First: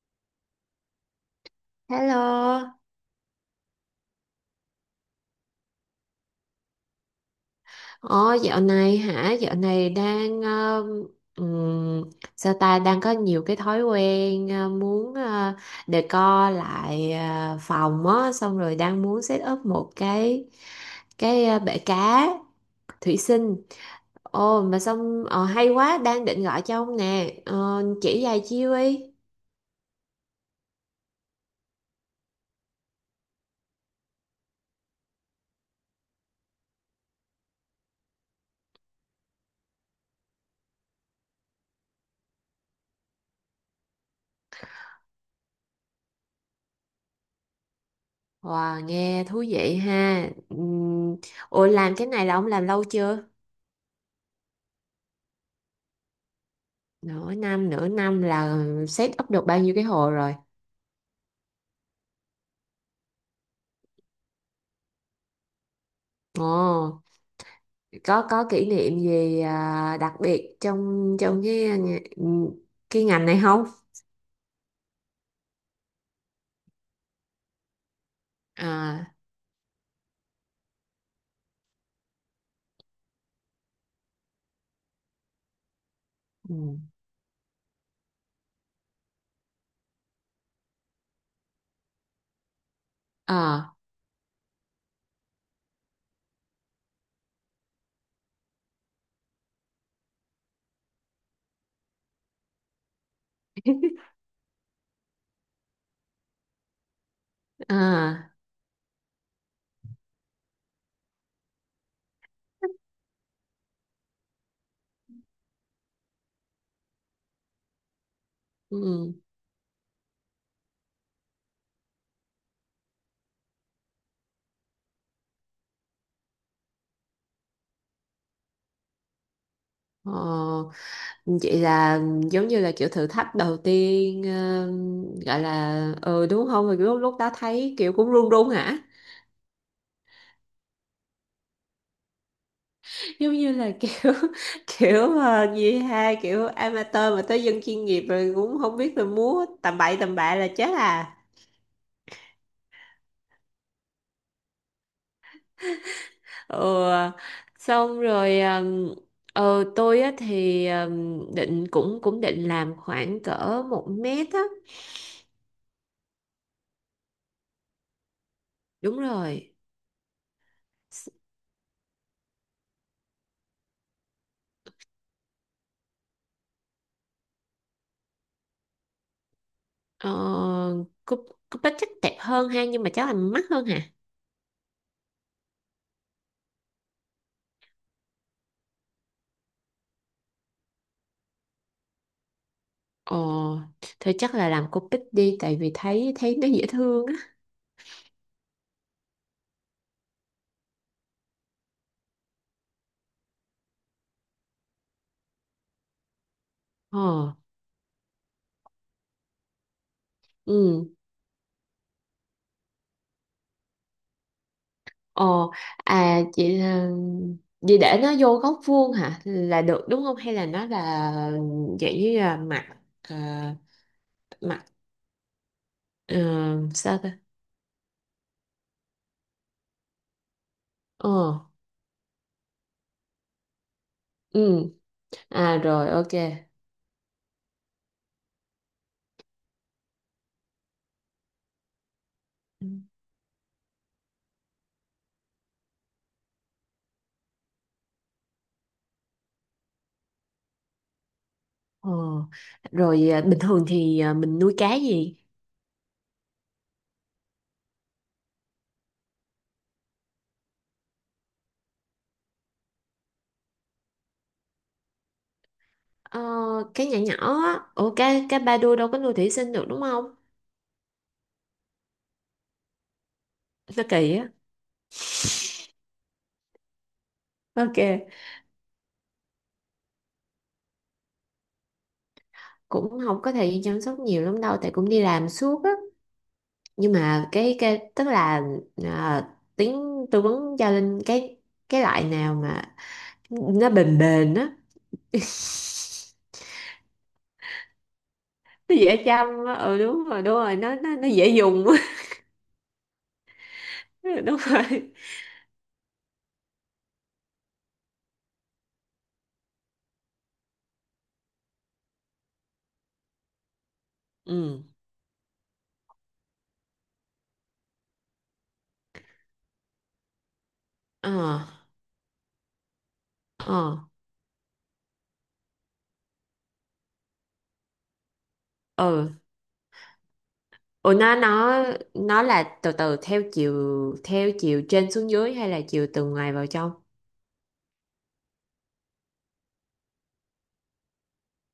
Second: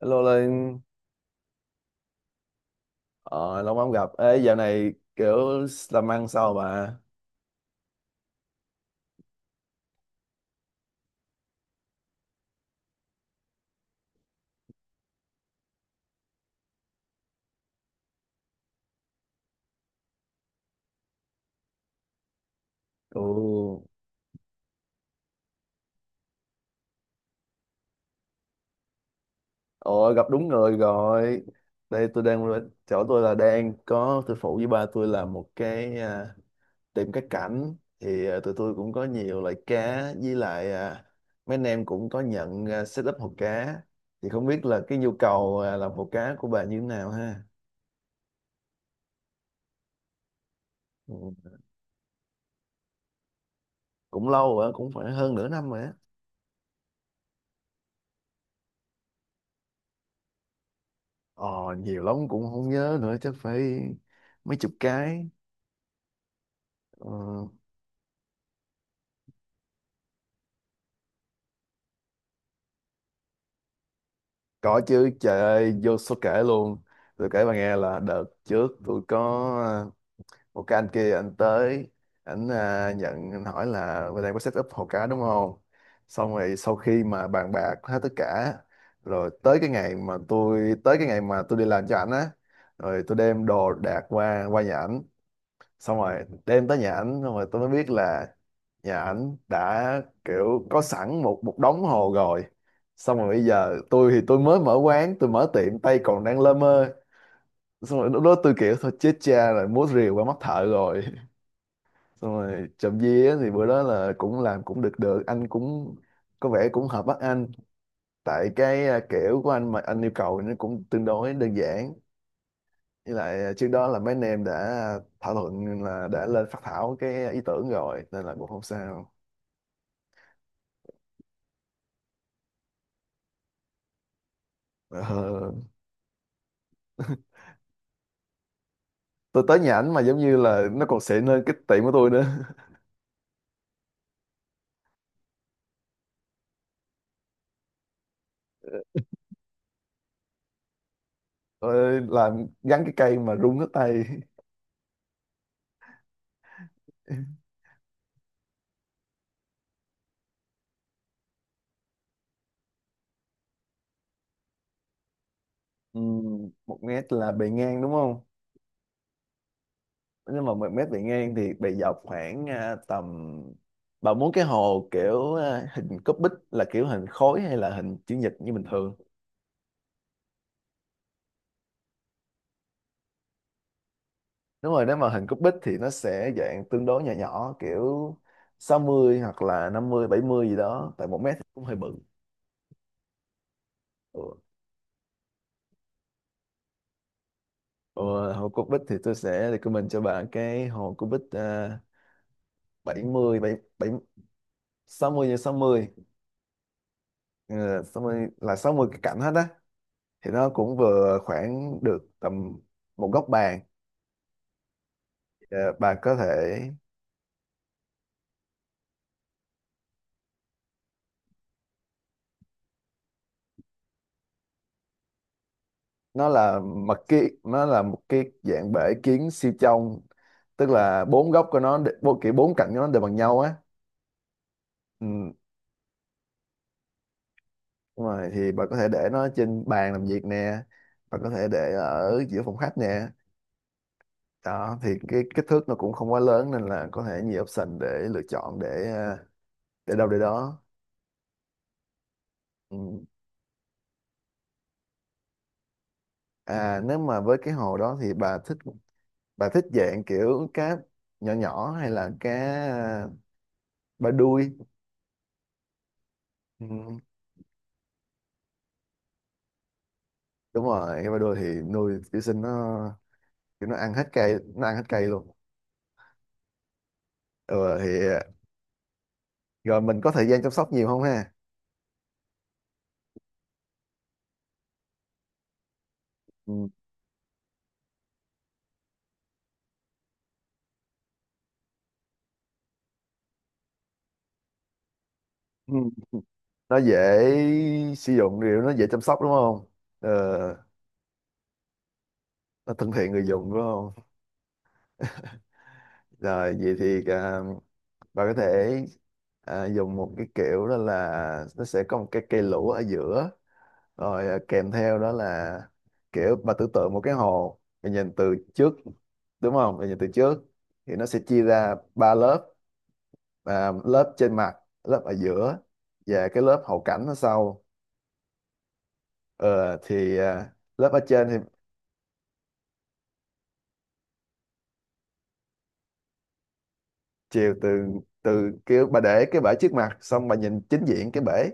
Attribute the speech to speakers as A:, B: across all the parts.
A: Hello Linh,
B: Hello.
A: ờ, lâu lắm gặp. Ê, dạo này kiểu làm ăn sao bà?
B: Ồ, dạo này hả? Dạo này đang ừm, sao ta đang có nhiều cái thói quen muốn decor lại phòng á, xong rồi đang muốn set up một cái bể cá thủy
A: Ồ,
B: sinh. Ồ mà xong hay quá, đang định gọi cho ông nè. Ờ, chỉ vài chiêu đi.
A: ồ, gặp đúng người rồi. Đây tôi đang chỗ tôi là đang có tôi phụ với ba tôi làm một cái tiệm cá cảnh, thì tụi tôi cũng có nhiều loại cá, với lại mấy anh em cũng có nhận, setup hồ cá. Thì không biết là cái nhu cầu làm hồ cá của bà như thế nào ha.
B: Wow, nghe thú vị ha.
A: Ừ,
B: Ủa làm cái này là ông làm lâu chưa?
A: cũng lâu rồi, cũng phải hơn nửa năm rồi.
B: Nửa năm là set up được bao nhiêu cái hồ rồi?
A: Ờ, Nhiều lắm cũng không nhớ nữa, chắc phải mấy chục cái.
B: Ồ,
A: ờ,
B: có kỷ niệm gì đặc biệt trong trong cái ngành này không?
A: có chứ, trời ơi vô số kể luôn. Tôi kể bà nghe là đợt trước tôi
B: À.
A: có ờ, một cái anh kia, anh tới, anh nhận, anh hỏi là bên đây có set up hồ cá đúng không, xong
B: Ừ.
A: rồi sau khi mà bàn bạc hết tất cả rồi tới cái ngày mà tôi tới cái ngày mà tôi đi làm cho ảnh á, rồi tôi đem đồ
B: À.
A: đạc qua qua nhà ảnh, xong rồi đem tới nhà ảnh xong rồi tôi mới biết là nhà ảnh đã kiểu có sẵn một một đống hồ rồi. Xong rồi bây giờ tôi thì tôi mới mở quán, tôi mở tiệm tay còn đang lơ mơ, xong rồi lúc
B: À.
A: đó tôi kiểu thôi chết cha rồi, múa rìu qua mắt thợ rồi. Xong rồi trộm vía thì bữa đó là cũng làm cũng được được, anh cũng có vẻ cũng hợp mắt anh, tại cái
B: Ừ.
A: kiểu của anh mà anh yêu cầu nó cũng tương đối đơn giản, với lại trước đó là mấy anh em đã thảo luận là đã lên phát thảo cái ý tưởng rồi nên là cũng không sao.
B: Ờ, Vậy là giống như là kiểu thử thách đầu tiên, ờ, gọi
A: Ờ.
B: là đúng không? Rồi Lúc lúc đó thấy kiểu cũng run run hả?
A: Tôi tới nhà ảnh mà giống như là nó còn xịn hơn cái tiệm của tôi nữa.
B: Giống như là kiểu kiểu gì ha, kiểu amateur mà tới dân chuyên nghiệp rồi cũng không biết là múa tầm bậy tầm bạ là chết à.
A: Tôi làm gắn cái cây mà rung hết tay.
B: Ừ. Xong rồi tôi á thì định cũng cũng định làm khoảng cỡ 1 m á.
A: Một mét là bề ngang đúng không?
B: Đúng rồi.
A: Nhưng mà một mét bề
B: S-
A: ngang thì bề dọc khoảng tầm, bà muốn cái hồ kiểu hình cúp bích là kiểu hình khối hay là hình chữ nhật như bình thường?
B: ờ, cúp cúp bích chắc đẹp hơn ha, nhưng mà chắc là mắc hơn hả?
A: Đúng rồi, nếu mà hình cúp bích thì nó sẽ dạng tương đối nhỏ nhỏ kiểu 60 hoặc là 50 70 gì đó, tại một mét thì cũng hơi bự.
B: Ờ thôi chắc
A: Ừ.
B: là làm cúp bích đi, tại vì thấy thấy nó dễ thương á.
A: Ờ, hồ cúc bích thì tôi sẽ recommend cho bạn cái hồ cúc bích, 70 bảy bảy 60x60.
B: Ờ.
A: Ờ, 60 là 60 cái cạnh hết á, thì nó cũng
B: Ừ.
A: vừa khoảng được tầm một góc bàn.
B: Ờ.
A: Ờ, bạn có
B: À, chị
A: thể,
B: là, vậy để nó vô góc vuông hả là được đúng không, hay là nó là dạng như là mặt ờ, mặt ờ,
A: nó là mặt
B: sao ta.
A: kia, nó là một cái dạng bể kiến siêu trong, tức là
B: Ờ.
A: bốn góc của nó bốn kiểu bốn cạnh của nó đều bằng nhau á.
B: Ừ.
A: Ừ.
B: À rồi, ok.
A: Đúng rồi, thì bạn có thể để nó trên bàn làm việc nè, bạn có thể để ở giữa phòng
B: Ừ.
A: khách nè, đó thì cái kích thước nó cũng không quá lớn, nên là có thể nhiều option để lựa chọn, để à, để đâu để đó.
B: ờ
A: Ừ.
B: rồi, à, bình thường thì mình nuôi cá gì?
A: Nếu mà với cái hồ đó thì bà thích dạng kiểu cá nhỏ nhỏ hay là cá à, ba đuôi.
B: Ờ, cá nhỏ
A: Ừ.
B: nhỏ. Á, ủa, cá cá ba đuôi đâu có nuôi thủy sinh được đúng không?
A: Đúng rồi, cái ba đuôi thì nuôi kiểu sinh nó, kiểu nó
B: Nó
A: ăn hết
B: kỳ á.
A: cây, nó ăn hết cây luôn. Ừ,
B: Ok.
A: thì rồi mình có thời gian chăm sóc nhiều không ha.
B: Cũng không có thời gian chăm sóc nhiều lắm đâu, tại cũng đi làm suốt á.
A: Ừ.
B: Nhưng mà cái tức là, à, tiếng tư vấn cho Linh cái loại nào mà nó bền bền á.
A: Ừ. Nó dễ sử dụng, điều nó
B: Nó
A: dễ
B: dễ
A: chăm sóc
B: chăm
A: đúng
B: á,
A: không?
B: ừ, đúng
A: ờ,
B: rồi đúng rồi, nó dễ dùng á.
A: nó thân thiện người dùng đúng không?
B: Đúng rồi.
A: Rồi vậy thì bà có thể dùng một cái kiểu đó, là nó sẽ có một cái cây lũ ở giữa, rồi
B: Ừ.
A: kèm theo đó là kiểu bà tưởng tượng một cái hồ, bà nhìn từ trước đúng không, bà nhìn từ trước thì nó
B: Ờ.
A: sẽ chia ra ba lớp,
B: Ờ.
A: lớp trên mặt, lớp ở giữa, và cái lớp hậu cảnh ở sau.
B: Ừ.
A: Ờ, thì lớp
B: Ủa
A: ở
B: nó
A: trên thì
B: nó nó là từ từ theo chiều trên xuống dưới hay là chiều từ ngoài vào trong?
A: chiều từ từ kiểu bà để cái bể trước mặt xong bà nhìn chính diện cái bể.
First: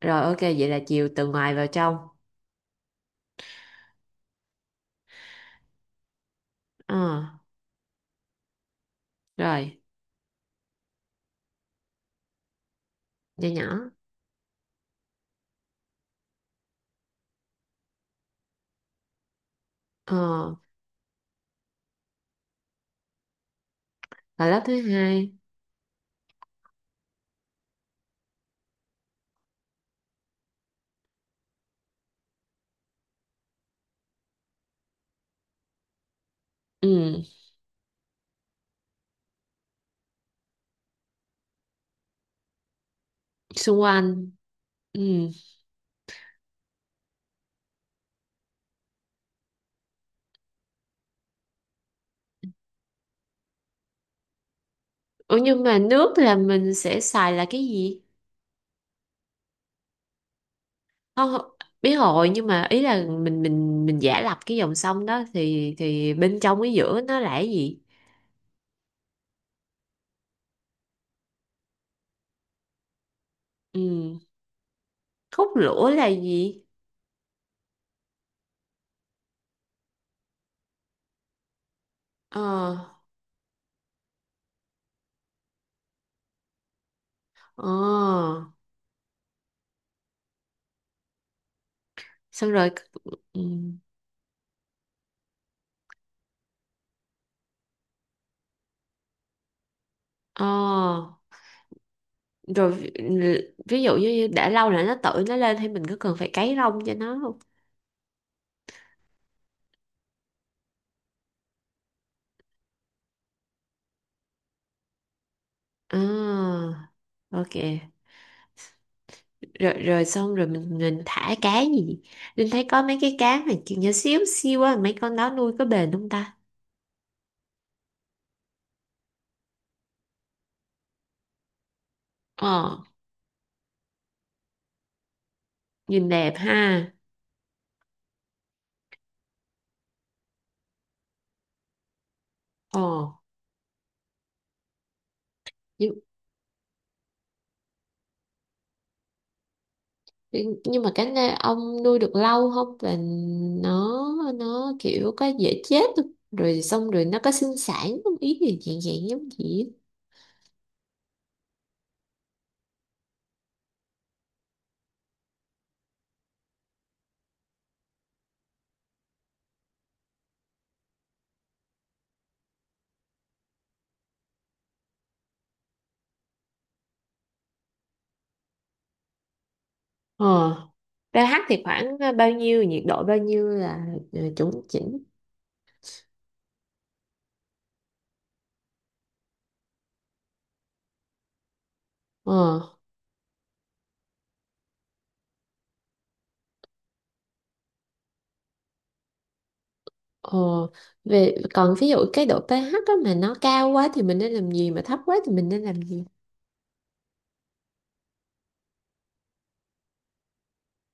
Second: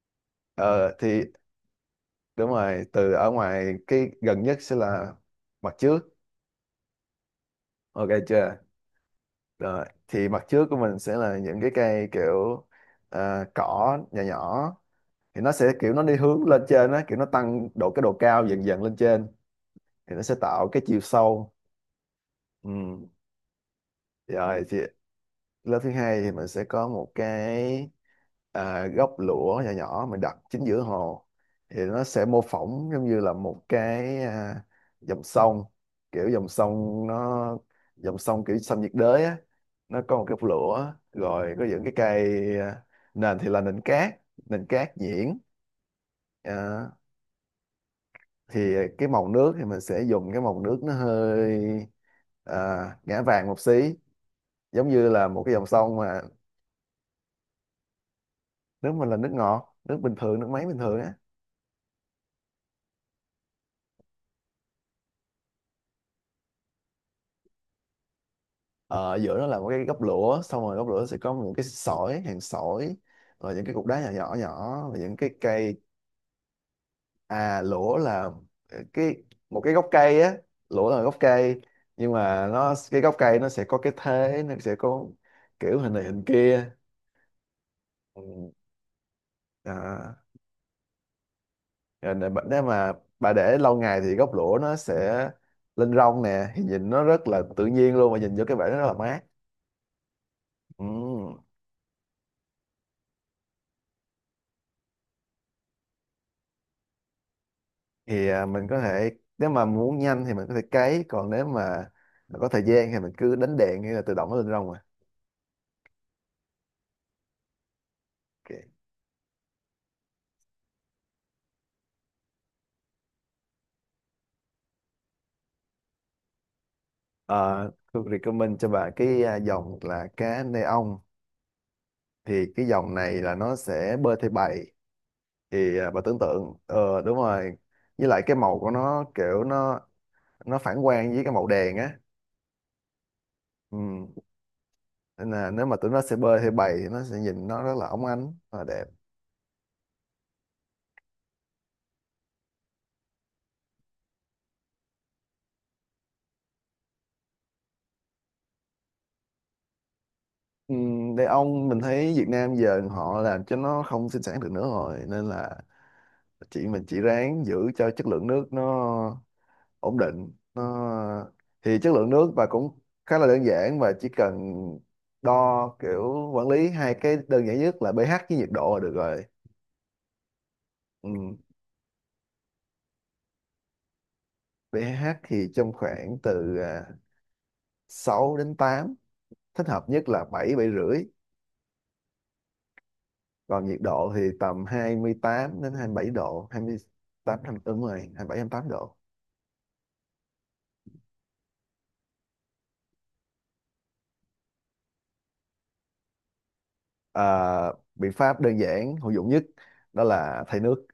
B: Rồi ok, vậy là
A: Ờ,
B: chiều
A: thì
B: từ ngoài vào trong.
A: đúng rồi, từ ở ngoài cái gần nhất sẽ là mặt trước,
B: Ờ
A: ok chưa?
B: rồi,
A: Rồi thì mặt trước của mình sẽ là những cái cây kiểu
B: nhỏ nhỏ.
A: cỏ nhỏ nhỏ, thì nó sẽ kiểu nó đi hướng lên trên á, kiểu nó tăng độ cái độ cao dần dần lên trên, thì nó sẽ
B: Ờ,
A: tạo cái chiều sâu. Ừ.
B: và lớp
A: Rồi thì
B: thứ hai?
A: lớp thứ hai thì mình sẽ có một cái gốc lũa nhỏ nhỏ mình đặt chính giữa hồ, thì nó sẽ mô phỏng giống như là một cái dòng sông, kiểu dòng sông
B: Ừ.
A: nó dòng sông kiểu sông nhiệt đới á, nó có một cái lũa, rồi có những cái cây, nền thì là
B: Xung
A: nền
B: quanh.
A: cát, nền cát
B: Ừ.
A: nhuyễn. à, thì cái màu nước thì mình sẽ dùng cái màu nước nó hơi à, ngã vàng một xí, giống như là
B: Ủa
A: một cái
B: nhưng
A: dòng
B: mà
A: sông
B: nước
A: mà.
B: là mình sẽ xài là cái gì?
A: Nước mình là nước ngọt, nước bình thường, nước máy bình thường á.
B: Không không, biết rồi, nhưng mà ý là mình giả lập cái dòng sông đó thì bên trong cái giữa nó là cái gì?
A: Ờ, Giữa nó là một cái gốc lũa, xong rồi gốc lũa sẽ có những cái sỏi, hàng sỏi, rồi những cái
B: Ừ.
A: cục đá nhỏ nhỏ nhỏ và những cái
B: Khúc
A: cây.
B: lũa là gì?
A: Lũa là ờ, cái một cái gốc cây á, lũa là gốc cây, nhưng
B: Ờ.
A: mà nó cái gốc cây nó sẽ có cái thế, nó sẽ có kiểu hình này hình kia.
B: Ờ.
A: Ừ. à, Rồi nè,
B: Xong
A: nếu
B: rồi.
A: mà bà
B: Ừ.
A: để lâu ngày thì gốc lũa nó sẽ lên rong nè, thì nhìn nó rất là tự nhiên luôn, mà nhìn vô cái bể nó rất là mát. Ừ.
B: ờ rồi ví, ví, dụ như đã lâu rồi nó tự nó lên thì mình có cần phải cấy rong cho nó không?
A: Thì mình có thể, nếu mà muốn nhanh thì mình có thể cấy, còn nếu mà có thời gian thì mình cứ đánh đèn hay là tự động nó lên rong mà.
B: À, ok.
A: Ok.
B: Rồi rồi, xong rồi mình thả cá gì? Linh thấy có mấy cái cá mà kiểu nhỏ xíu xíu á, mấy con đó nuôi có bền không ta?
A: Ờ, tôi recommend cho bạn cái dòng là cá neon, thì cái
B: Ờ,
A: dòng này là nó sẽ bơi theo bầy, thì bạn
B: nhìn
A: tưởng
B: đẹp
A: tượng
B: ha.
A: đúng rồi, với lại cái màu của nó kiểu nó phản quang với cái màu đèn á.
B: Ờ,
A: Ừ. Nên là nếu mà tụi nó sẽ bơi theo bầy thì nó sẽ nhìn nó rất là óng ánh và đẹp.
B: nhưng mà cái này ông nuôi được lâu không, là nó nó kiểu có dễ chết không? Rồi xong rồi nó có sinh sản không, ý gì dạng dạng giống gì á.
A: Ừ, đàn ông mình thấy Việt Nam giờ họ làm cho nó không sinh sản được nữa rồi, nên là chị mình chỉ ráng giữ cho chất lượng nước nó ổn định nó, thì chất lượng nước và cũng khá là đơn giản và chỉ cần đo kiểu quản lý hai cái đơn giản nhất là pH với nhiệt độ là được rồi.
B: Ờ.
A: Ừ.
B: pH thì khoảng bao nhiêu, nhiệt độ bao nhiêu là chuẩn chỉnh?
A: pH thì trong khoảng từ 6 đến tám, thích hợp nhất là 7, 7,5.
B: Ờ.
A: Còn nhiệt độ thì tầm 28 đến 27 độ, 28 đúng rồi, 27, 28 độ.
B: Ờ về, còn ví dụ cái độ pH á mà nó cao quá thì mình nên làm gì, mà thấp quá thì mình nên làm gì?
A: Biện pháp đơn giản hữu dụng nhất đó là thay nước.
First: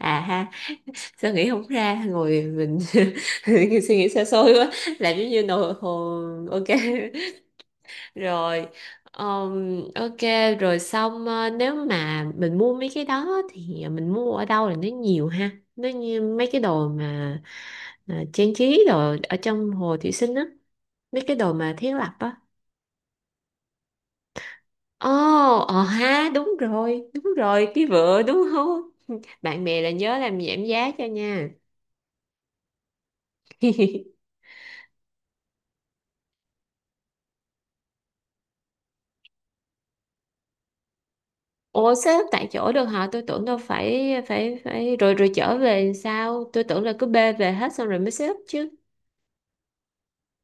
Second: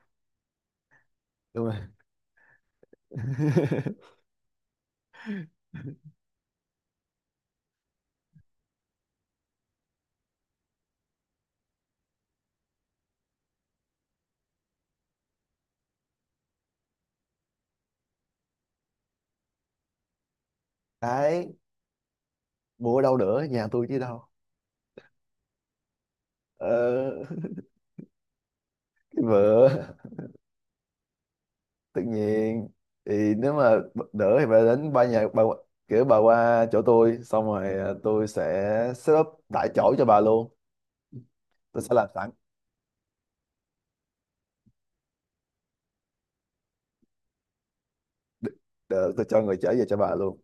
B: À ha, sao nghĩ
A: Đúng
B: không
A: rồi.
B: ra, ngồi mình suy nghĩ xa xôi quá. Làm giống như nồi hồ. Ok. Rồi. ờm, ok. Rồi xong, nếu mà mình mua mấy cái đó thì mình mua ở đâu là nó nhiều ha, nó như mấy cái đồ mà trang trí đồ ở trong Hồ Thủy Sinh á, mấy cái
A: Cái
B: đồ mà thiết lập á.
A: mua ở đâu nữa, nhà tôi chứ đâu.
B: Ồ, ờ ha,
A: ờ,
B: đúng rồi, cái vựa đúng không?
A: cái
B: Bạn
A: vợ
B: bè là nhớ làm giảm giá cho nha.
A: tự nhiên, thì nếu mà đỡ thì bà đến ba nhà bà, kiểu bà qua chỗ tôi xong rồi tôi sẽ set up tại chỗ cho bà luôn. Tôi sẽ
B: Ồ,
A: làm
B: xếp
A: sẵn
B: tại chỗ được hả? Tôi tưởng đâu phải phải phải rồi rồi trở về sao? Tôi tưởng là cứ bê về hết xong rồi mới xếp chứ.
A: được, tôi cho người chở về cho bà luôn.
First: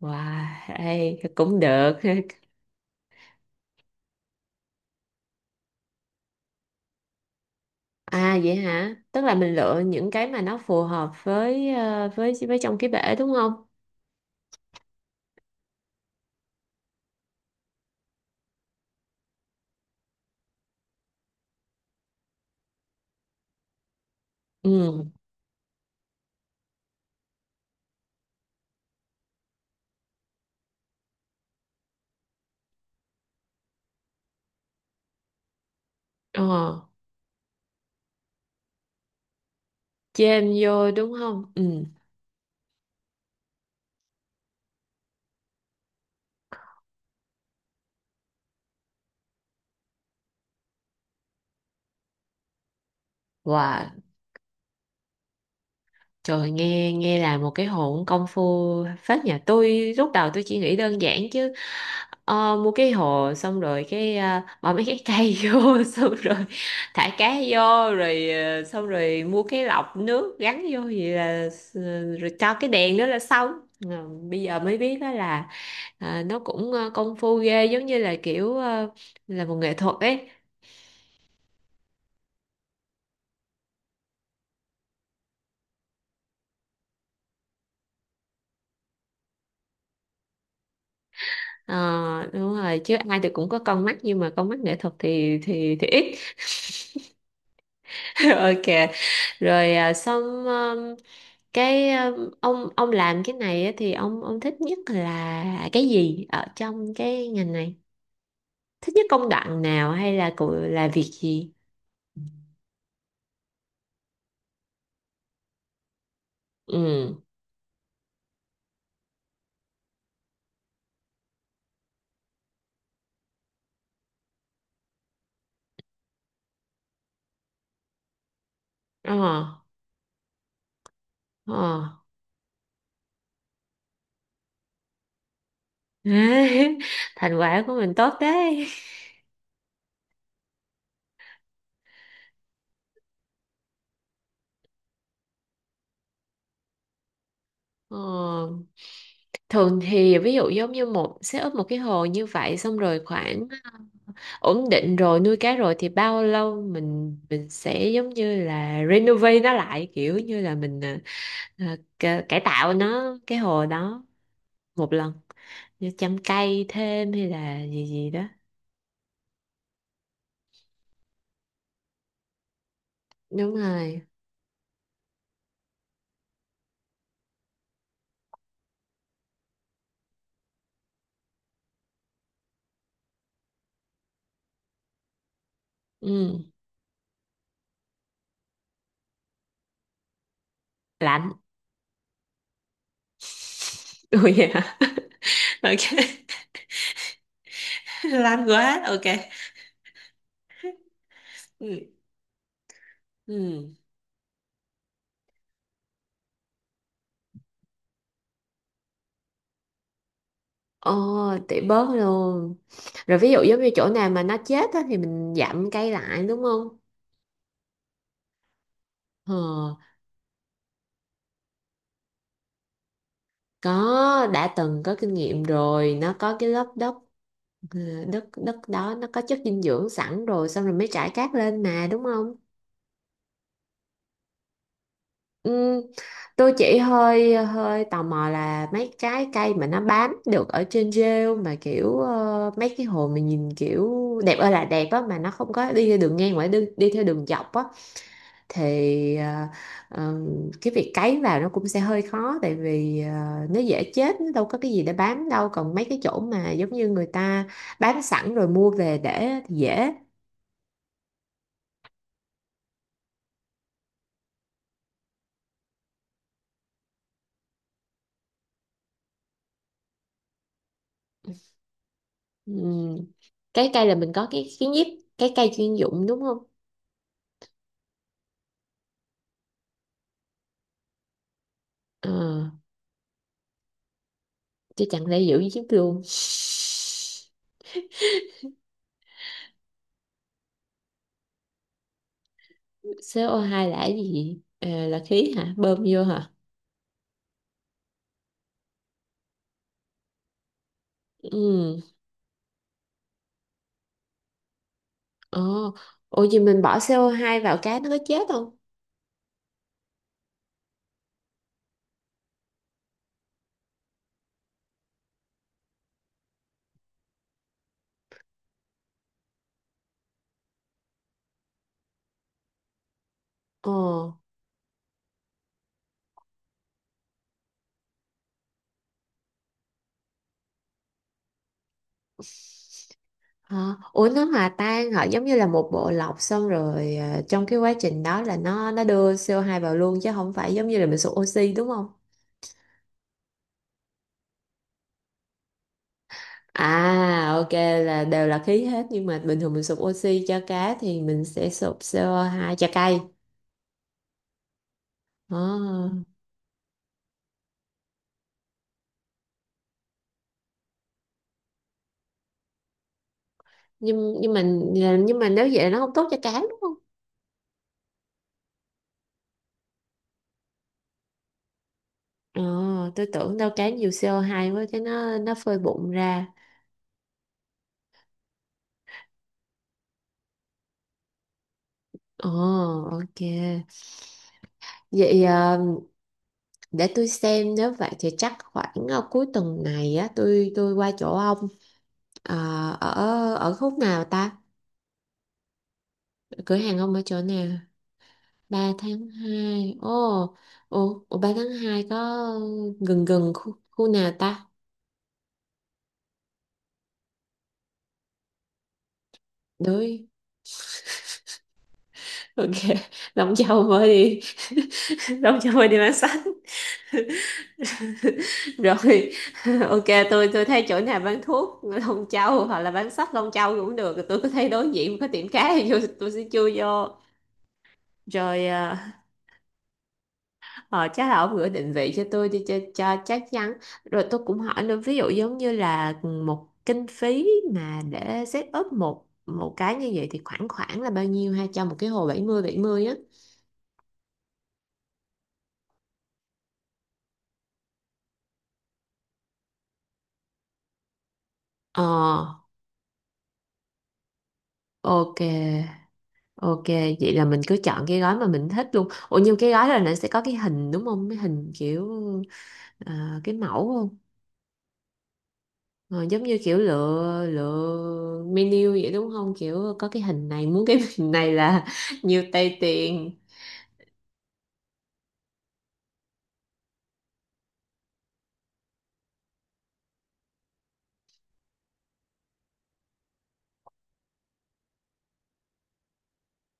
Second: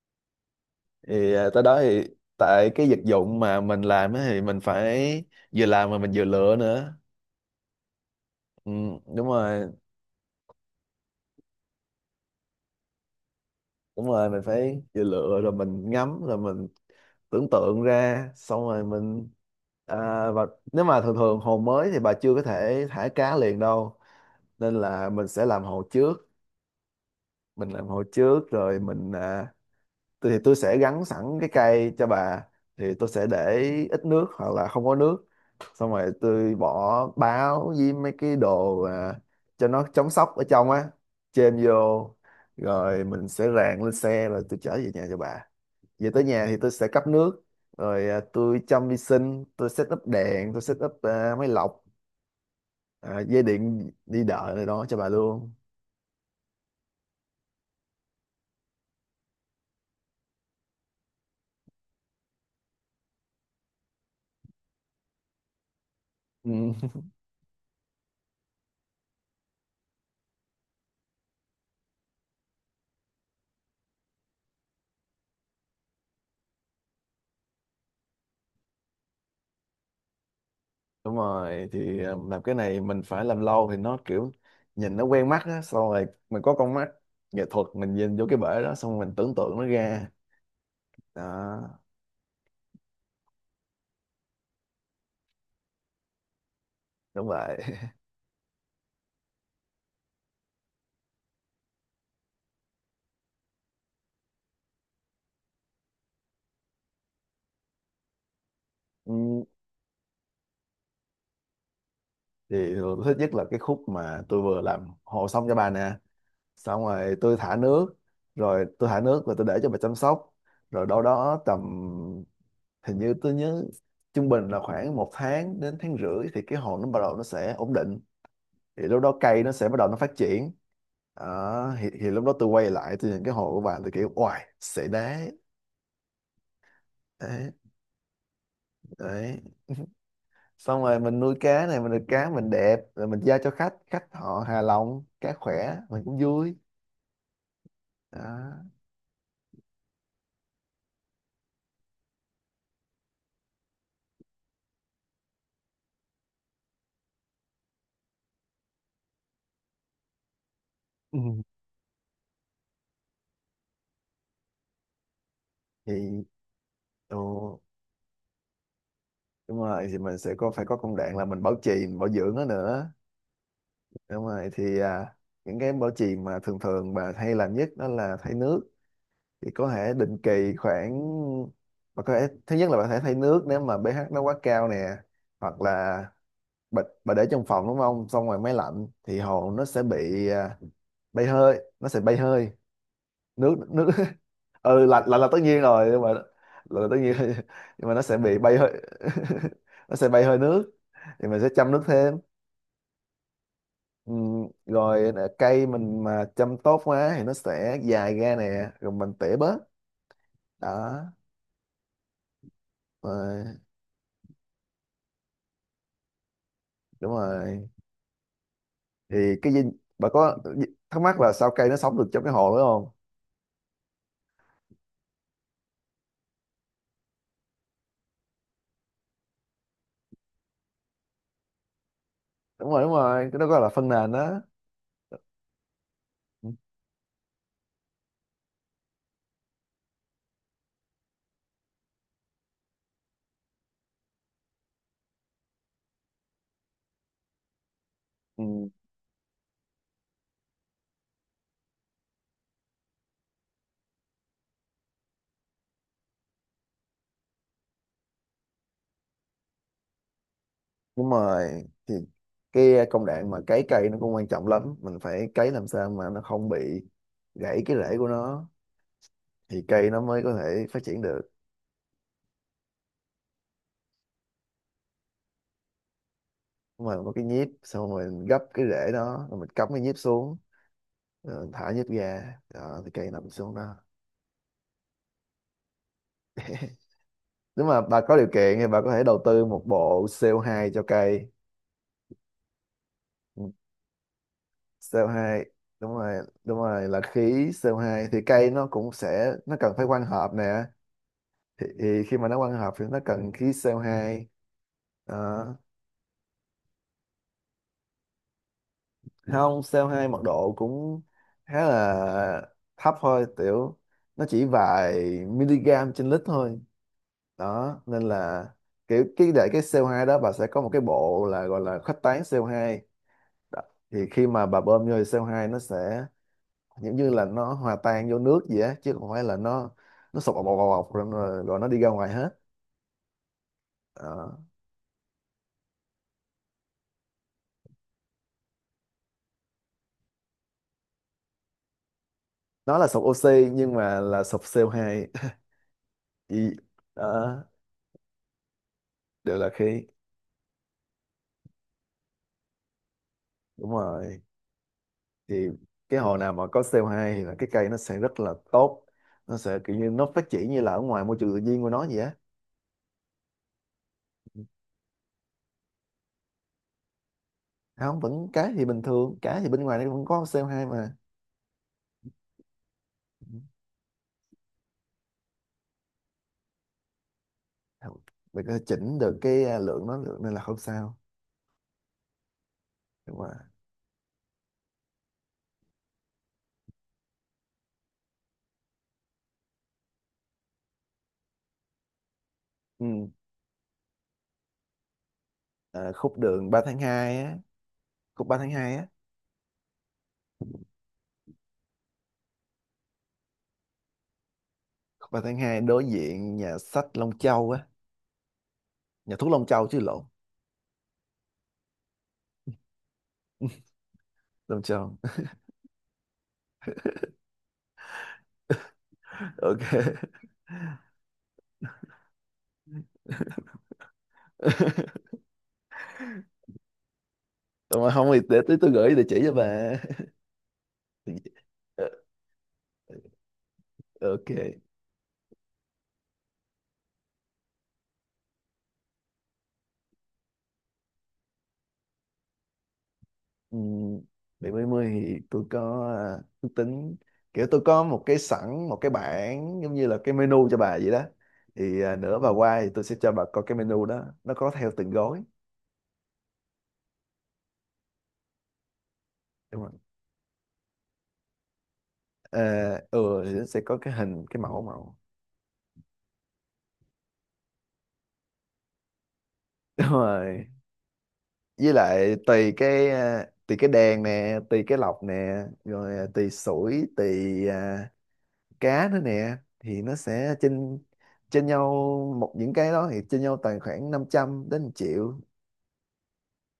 B: Wow, ê,
A: Thì
B: cũng
A: tới đó
B: được.
A: thì tại cái vật dụng mà mình làm á thì mình phải vừa làm mà mình vừa lựa nữa.
B: À vậy
A: Ừ,
B: hả? Tức
A: đúng
B: là mình
A: rồi,
B: lựa những cái mà nó phù hợp với với trong cái bể đúng không?
A: đúng rồi, mình phải vừa lựa rồi mình ngắm rồi mình tưởng tượng ra, xong rồi mình, à, và nếu mà thường thường hồ mới thì bà chưa có thể thả cá liền đâu, nên
B: Ừ.
A: là mình sẽ làm hồ trước. Mình làm hồ trước rồi mình, tôi thì tôi sẽ gắn sẵn cái cây cho bà, thì tôi sẽ để ít nước hoặc là không có nước, xong rồi tôi
B: Ờ,
A: bỏ báo với mấy cái đồ cho nó chống sốc ở
B: chêm
A: trong á.
B: vô đúng không?
A: Chêm
B: Ừ.
A: vô, rồi mình sẽ rang lên xe rồi tôi chở về nhà cho bà, về tới nhà thì tôi sẽ cấp nước, rồi tôi chăm vi sinh, tôi set up đèn, tôi set up máy lọc, dây điện
B: Wow.
A: đi đợi này đó cho bà luôn.
B: Trời, nghe nghe là một cái hồn công phu phết, nhà tôi lúc đầu tôi chỉ nghĩ đơn giản chứ mua cái hồ xong rồi cái bỏ mấy cái cây vô xong rồi
A: Ừ.
B: thả cá vô rồi xong rồi mua cái lọc nước gắn vô vậy là rồi cho cái đèn đó là xong. Ờ, bây giờ mới biết đó là nó cũng công phu ghê, giống như là kiểu là một nghệ thuật ấy.
A: Đúng rồi, thì làm cái này mình phải làm lâu thì nó kiểu nhìn nó quen mắt á, xong rồi mình có con mắt nghệ thuật, mình nhìn vô cái bể đó xong rồi mình tưởng tượng nó ra đó.
B: Ờ, đúng rồi chứ, ai thì cũng có con mắt nhưng mà con mắt nghệ thuật thì ít.
A: Đúng vậy.
B: Ok. Rồi, xong cái ông làm cái này á thì ông thích nhất là cái gì ở trong cái ngành này, thích nhất công
A: Ừ.
B: đoạn nào hay là cụ là việc gì?
A: Thì tôi thích nhất là cái khúc mà tôi vừa làm hồ xong cho bà nè. Xong
B: Ừ.
A: rồi tôi thả nước, rồi tôi thả nước và tôi để cho bà chăm sóc. Rồi đâu đó tầm, hình như tôi nhớ trung bình là khoảng một tháng đến tháng rưỡi thì cái hồ nó bắt đầu nó sẽ ổn định, thì lúc
B: Ờ.
A: đó cây nó sẽ bắt đầu nó phát triển.
B: Ờ.
A: Đó, thì lúc đó tôi quay lại tôi nhìn cái hồ của bạn tôi kiểu oài xệ đá.
B: Thành
A: Đấy,
B: quả của mình tốt đấy.
A: đấy, xong rồi mình nuôi cá này mình được cá mình đẹp rồi mình giao cho khách, khách họ hài lòng, cá khỏe mình cũng vui.
B: Ờ.
A: Đó.
B: Thường thì ví dụ giống như một set up một cái hồ như vậy xong rồi khoảng ổn định rồi nuôi cá rồi thì bao lâu mình sẽ giống như là renovate nó lại, kiểu như là mình,
A: Ừ.
B: cải tạo nó cái hồ đó một lần, như
A: thì
B: chăm cây thêm
A: ừ,
B: hay là gì gì đó.
A: Đúng rồi, thì mình sẽ có phải có công đoạn là mình bảo trì mình bảo dưỡng nó nữa.
B: Đúng rồi.
A: Đúng rồi, thì những cái bảo trì mà thường thường bà hay làm nhất đó là thay nước. Thì có thể định kỳ khoảng, bà có thể thứ nhất là bà thể thay nước nếu mà pH nó quá cao nè, hoặc là
B: Ừ.
A: bà để trong phòng đúng không, xong rồi máy lạnh thì hồ nó sẽ bị bay
B: Lạnh.
A: hơi, nó sẽ bay hơi nước nước.
B: Ui, vậy hả?
A: Ừ, lạnh lạnh là tất nhiên rồi,
B: Ok.
A: nhưng mà lạnh là tất nhiên nhưng mà nó sẽ bị
B: Lạnh
A: bay hơi,
B: quá, ok.
A: nó sẽ bay hơi nước, thì mình sẽ chăm nước
B: Ừ.
A: thêm.
B: Ừ.
A: Ừ, rồi là cây mình mà chăm tốt quá thì nó sẽ dài ra nè, rồi mình tỉa bớt. Đó.
B: Ồ, tỉ bớt luôn. Rồi ví dụ
A: Rồi,
B: giống như chỗ nào mà nó chết á thì mình dặm cây lại đúng không?
A: đúng rồi. Thì
B: Ờ,
A: cái gì, bà có thắc mắc là sao cây nó sống được trong cái hồ đúng không?
B: có, đã từng có kinh nghiệm rồi, nó có cái lớp đất, ờ, đất đó nó có chất dinh dưỡng sẵn rồi xong rồi mới trải cát lên mà đúng không?
A: Đúng rồi, đúng rồi, cái đó gọi là phân nền đó.
B: Ừm,
A: Ừ,
B: tôi chỉ hơi hơi tò mò là mấy cái cây mà nó bám được ở trên rêu mà kiểu mấy cái hồ mà nhìn kiểu đẹp ơi là đẹp á mà nó không có đi theo đường ngang mà nó đi theo đường dọc á
A: ừ,
B: thì ờm, cái việc cấy vào nó cũng sẽ hơi khó tại vì nó dễ chết nó đâu có cái gì để bám đâu, còn mấy cái chỗ mà giống như người ta bám sẵn rồi mua về để thì dễ.
A: đúng rồi, thì cái công đoạn mà cấy cây nó cũng quan trọng lắm, mình phải cấy làm sao mà nó không bị gãy cái rễ của nó, thì cây nó mới có thể phát triển được.
B: Ừm, cái cây là mình có cái nhíp, cái cây chuyên dụng đúng không?
A: Đúng rồi, có cái nhíp, xong rồi mình gấp cái rễ đó rồi mình cắm cái nhíp xuống. Ờ, thả nhất
B: Ờ.
A: gà. Ờ, thì cây nằm xuống đó.
B: Chứ chẳng lẽ giữ chiếc luôn.
A: Nếu mà bà có điều kiện thì bà có thể đầu tư một bộ CO2 cho cây.
B: Co hai là cái gì? Ờ, là khí
A: CO2
B: hả, bơm
A: đúng
B: vô
A: rồi,
B: hả?
A: đúng rồi, là khí CO2, thì cây nó cũng sẽ nó cần phải quang hợp nè, thì,
B: Ừ.
A: thì khi mà nó quang hợp thì nó cần khí CO2. Ờ,
B: Ồ. Ủa gì mình bỏ co hai vào cá nó có chết không?
A: không, CO2 mật độ cũng khá là thấp thôi, tiểu nó chỉ vài mg/L thôi. Đó, nên là kiểu cái để cái CO2 đó, bà sẽ có một cái bộ là gọi là khuếch tán CO2. Đó.
B: Ồ.
A: Thì khi mà bà bơm vô thì CO2 nó sẽ giống như là nó hòa tan vô nước gì á, chứ không phải là nó sụp bọc bọc bọc bọc, rồi, rồi rồi nó đi ra ngoài hết.
B: Hả, ủa nó
A: Đó.
B: hòa tan hả, giống như là một bộ lọc xong rồi trong cái quá trình đó là nó đưa co hai vào luôn chứ không phải giống như là mình sụp oxy đúng không?
A: Nó là sụp oxy nhưng mà là sụp CO2. Ý,
B: À
A: đó,
B: ok, là đều là khí hết nhưng mà
A: đều
B: bình
A: là
B: thường mình sụp
A: khí,
B: oxy cho cá thì mình sẽ sụp co hai cho cây.
A: đúng rồi, thì cái
B: Ồ.
A: hồ nào mà có CO2 thì là cái cây nó sẽ rất là tốt, nó sẽ kiểu như nó phát triển như là ở ngoài môi trường tự nhiên của nó vậy á.
B: Nhưng nhưng mà nếu vậy là nó không tốt cho cá đúng không?
A: Không, vẫn cá, thì bình thường cá thì bên ngoài nó vẫn có CO2 mà.
B: Ờ, tôi tưởng đâu cá nhiều CO2 quá cái nó phơi bụng ra.
A: Không, mình có thể chỉnh được cái lượng nó, lượng nên là không sao,
B: Ờ
A: nhưng
B: ok,
A: mà
B: vậy để tôi xem nếu vậy thì chắc khoảng cuối tuần này á tôi qua chỗ ông. Ờ.
A: ừ.
B: ở ở khúc nào ta,
A: À, khúc đường
B: cửa
A: 3 tháng
B: hàng ông ở
A: hai
B: chỗ
A: á.
B: nào?
A: Khúc ba tháng
B: Ba
A: 2 á,
B: tháng hai. Ồ ồ ồ, 3 tháng 2 có gần gần khu, khu nào ta?
A: khúc 3 tháng 2, đối diện nhà sách Long Châu á. Nhà thuốc Long Châu chứ, lộn.
B: Đối. Ok. Đóng châu mới đi.
A: Long Châu.
B: Đóng châu mới đi bán sách. Rồi.
A: Ok.
B: Ok, tôi thấy chỗ nào bán thuốc Long Châu hoặc là bán sách Long Châu cũng được, tôi có thấy đối diện có tiệm cá thì vô, tôi sẽ chui vô.
A: Mà không thì để
B: Rồi,
A: tí tôi gửi địa chỉ cho bà.
B: chắc là ông gửi định vị cho tôi đi cho chắc chắn. Rồi tôi
A: Ok.
B: cũng hỏi nữa, ví dụ giống như là một kinh phí mà để set up một một cái như vậy thì khoảng khoảng là bao nhiêu ha, cho một cái hồ 70 70 á?
A: Ừ, bảy mấy mươi thì tôi có ước tính, kiểu tôi có một cái sẵn, một cái bảng giống như là cái menu cho bà vậy đó. Thì
B: Ờ.
A: nữa bà qua thì tôi sẽ cho bà coi cái menu đó, nó có theo từng
B: Ok.
A: gói
B: Ok, vậy là mình cứ chọn cái gói mà mình thích luôn. Ủa nhưng cái
A: đúng
B: gói
A: không.
B: là nó sẽ có cái hình đúng không? Cái hình kiểu,
A: Ờ. Ừ, thì
B: cái
A: nó sẽ
B: mẫu
A: có cái
B: không?
A: hình, cái mẫu mẫu.
B: Ờ, giống như kiểu lựa lựa menu vậy đúng không? Kiểu
A: Đúng
B: có cái hình
A: rồi,
B: này muốn cái hình này là
A: với lại
B: nhiều
A: tùy
B: tay
A: cái
B: tiền.
A: tùy cái đèn nè, tùy cái lọc nè, rồi tùy sủi, tùy cá nữa nè, thì nó sẽ trên trên nhau một, những cái đó thì trên nhau tầm khoảng 500 đến 1 triệu.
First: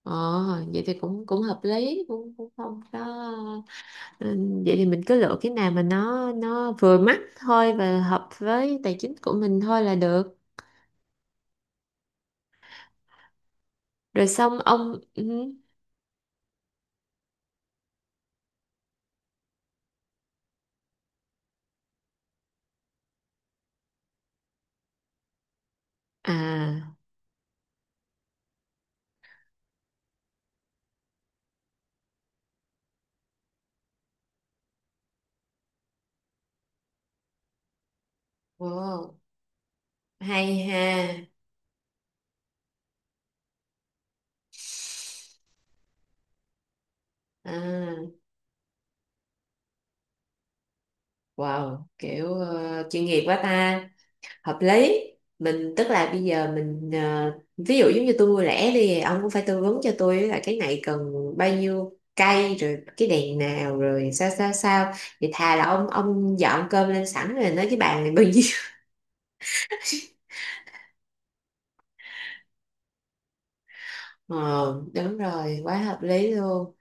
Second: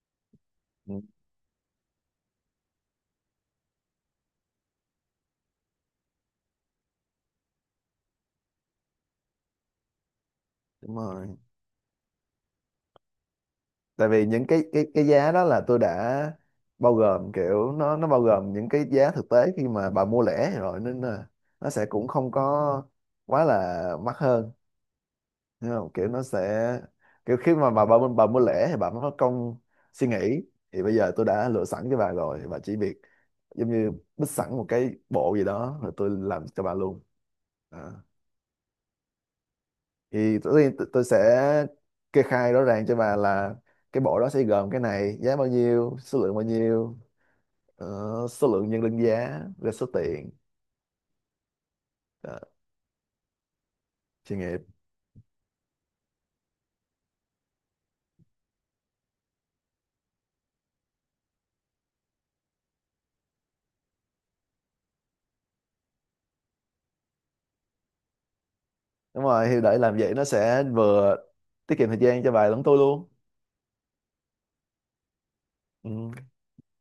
B: Ờ, vậy thì
A: Ừ,
B: cũng cũng hợp lý, cũng cũng không có. Ừ, vậy thì mình cứ lựa cái nào mà nó vừa mắt thôi và hợp với tài chính của mình thôi là được.
A: đúng rồi, tại vì
B: Rồi
A: những
B: xong
A: cái cái
B: ông.
A: cái giá đó
B: Ừ.
A: là tôi đã bao gồm, kiểu nó bao gồm những cái giá thực tế khi mà bà mua lẻ rồi, nên là nó sẽ cũng không có quá là mắc hơn, hiểu không, kiểu nó sẽ
B: À.
A: kiểu khi mà bà mua lẻ thì bà mới có công suy nghĩ. Thì bây giờ tôi đã lựa sẵn cho bà rồi, bà chỉ việc giống như bích sẵn một cái bộ gì đó rồi tôi làm cho bà luôn.
B: Wow,
A: Thì tất
B: hay
A: nhiên tôi sẽ
B: ha.
A: kê khai rõ ràng cho bà là cái bộ đó sẽ gồm cái này, giá bao nhiêu, số lượng bao nhiêu, ờ,
B: À.
A: số lượng nhân đơn giá rồi số tiền.
B: Wow, kiểu
A: Đó,
B: chuyên nghiệp quá ta,
A: chuyên
B: hợp
A: nghiệp.
B: lý. Mình tức là bây giờ mình ví dụ giống như tôi mua lẻ đi, ông cũng phải tư vấn cho tôi là cái này cần bao nhiêu cây rồi cái đèn nào rồi sao sao sao. Thì thà là ông dọn cơm lên sẵn rồi nói cái bàn này bao nhiêu.
A: Đúng rồi, thì để làm vậy nó sẽ vừa tiết kiệm thời gian cho bà lẫn tôi luôn.
B: Ờ, đúng rồi, quá
A: Ừ.
B: hợp lý luôn.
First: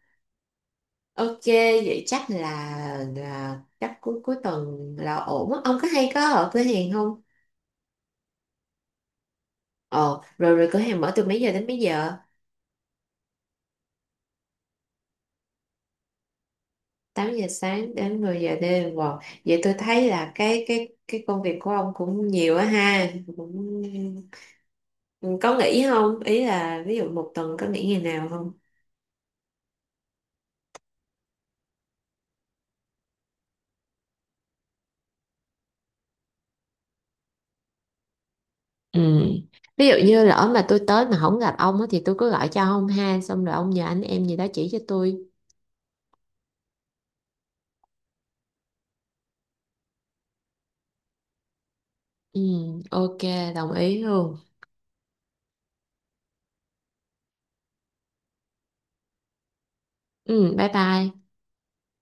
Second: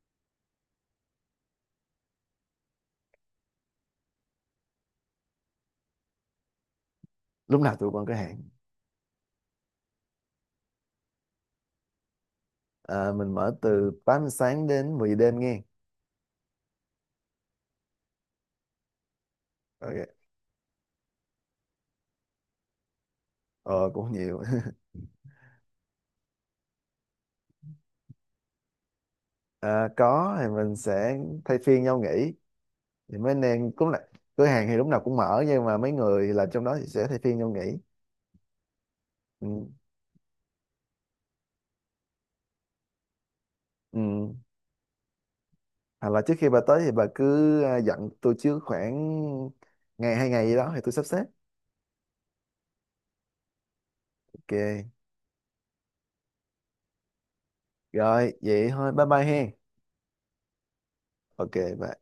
B: Ok, vậy chắc là chắc cuối cuối tuần là ổn á. Ông có hay có ở cửa hàng không?
A: Lúc nào tụi con có hẹn.
B: Ờ, rồi rồi cửa hàng mở từ mấy giờ đến mấy giờ?
A: À, mình mở từ 8 giờ sáng đến 10 giờ đêm nghe.
B: 8 giờ sáng đến 10 giờ đêm, wow. Vậy tôi thấy
A: Ok.
B: là cái công việc của ông cũng nhiều á ha,
A: Ờ, cũng nhiều.
B: cũng có nghỉ không, ý là ví dụ 1 tuần có nghỉ ngày nào không?
A: À, có, thì mình sẽ thay phiên nhau nghỉ, thì mấy anh em cũng là cửa hàng thì lúc nào cũng mở, nhưng mà mấy người làm trong đó thì sẽ thay phiên nhau nghỉ.
B: Ừ.
A: Ừ,
B: Ví dụ như lỡ mà tôi tới mà không gặp ông á, thì tôi cứ gọi cho ông ha xong rồi ông nhờ anh em
A: ừ.
B: gì đó chỉ cho tôi.
A: Hoặc là trước khi bà tới thì bà cứ dặn tôi trước khoảng ngày, hai ngày gì đó thì tôi sắp xếp.
B: Ừ, ok, đồng ý luôn.
A: Ok. Rồi, vậy thôi, bye bye hen.
B: Ừ, bye bye.
A: Ok. Bye.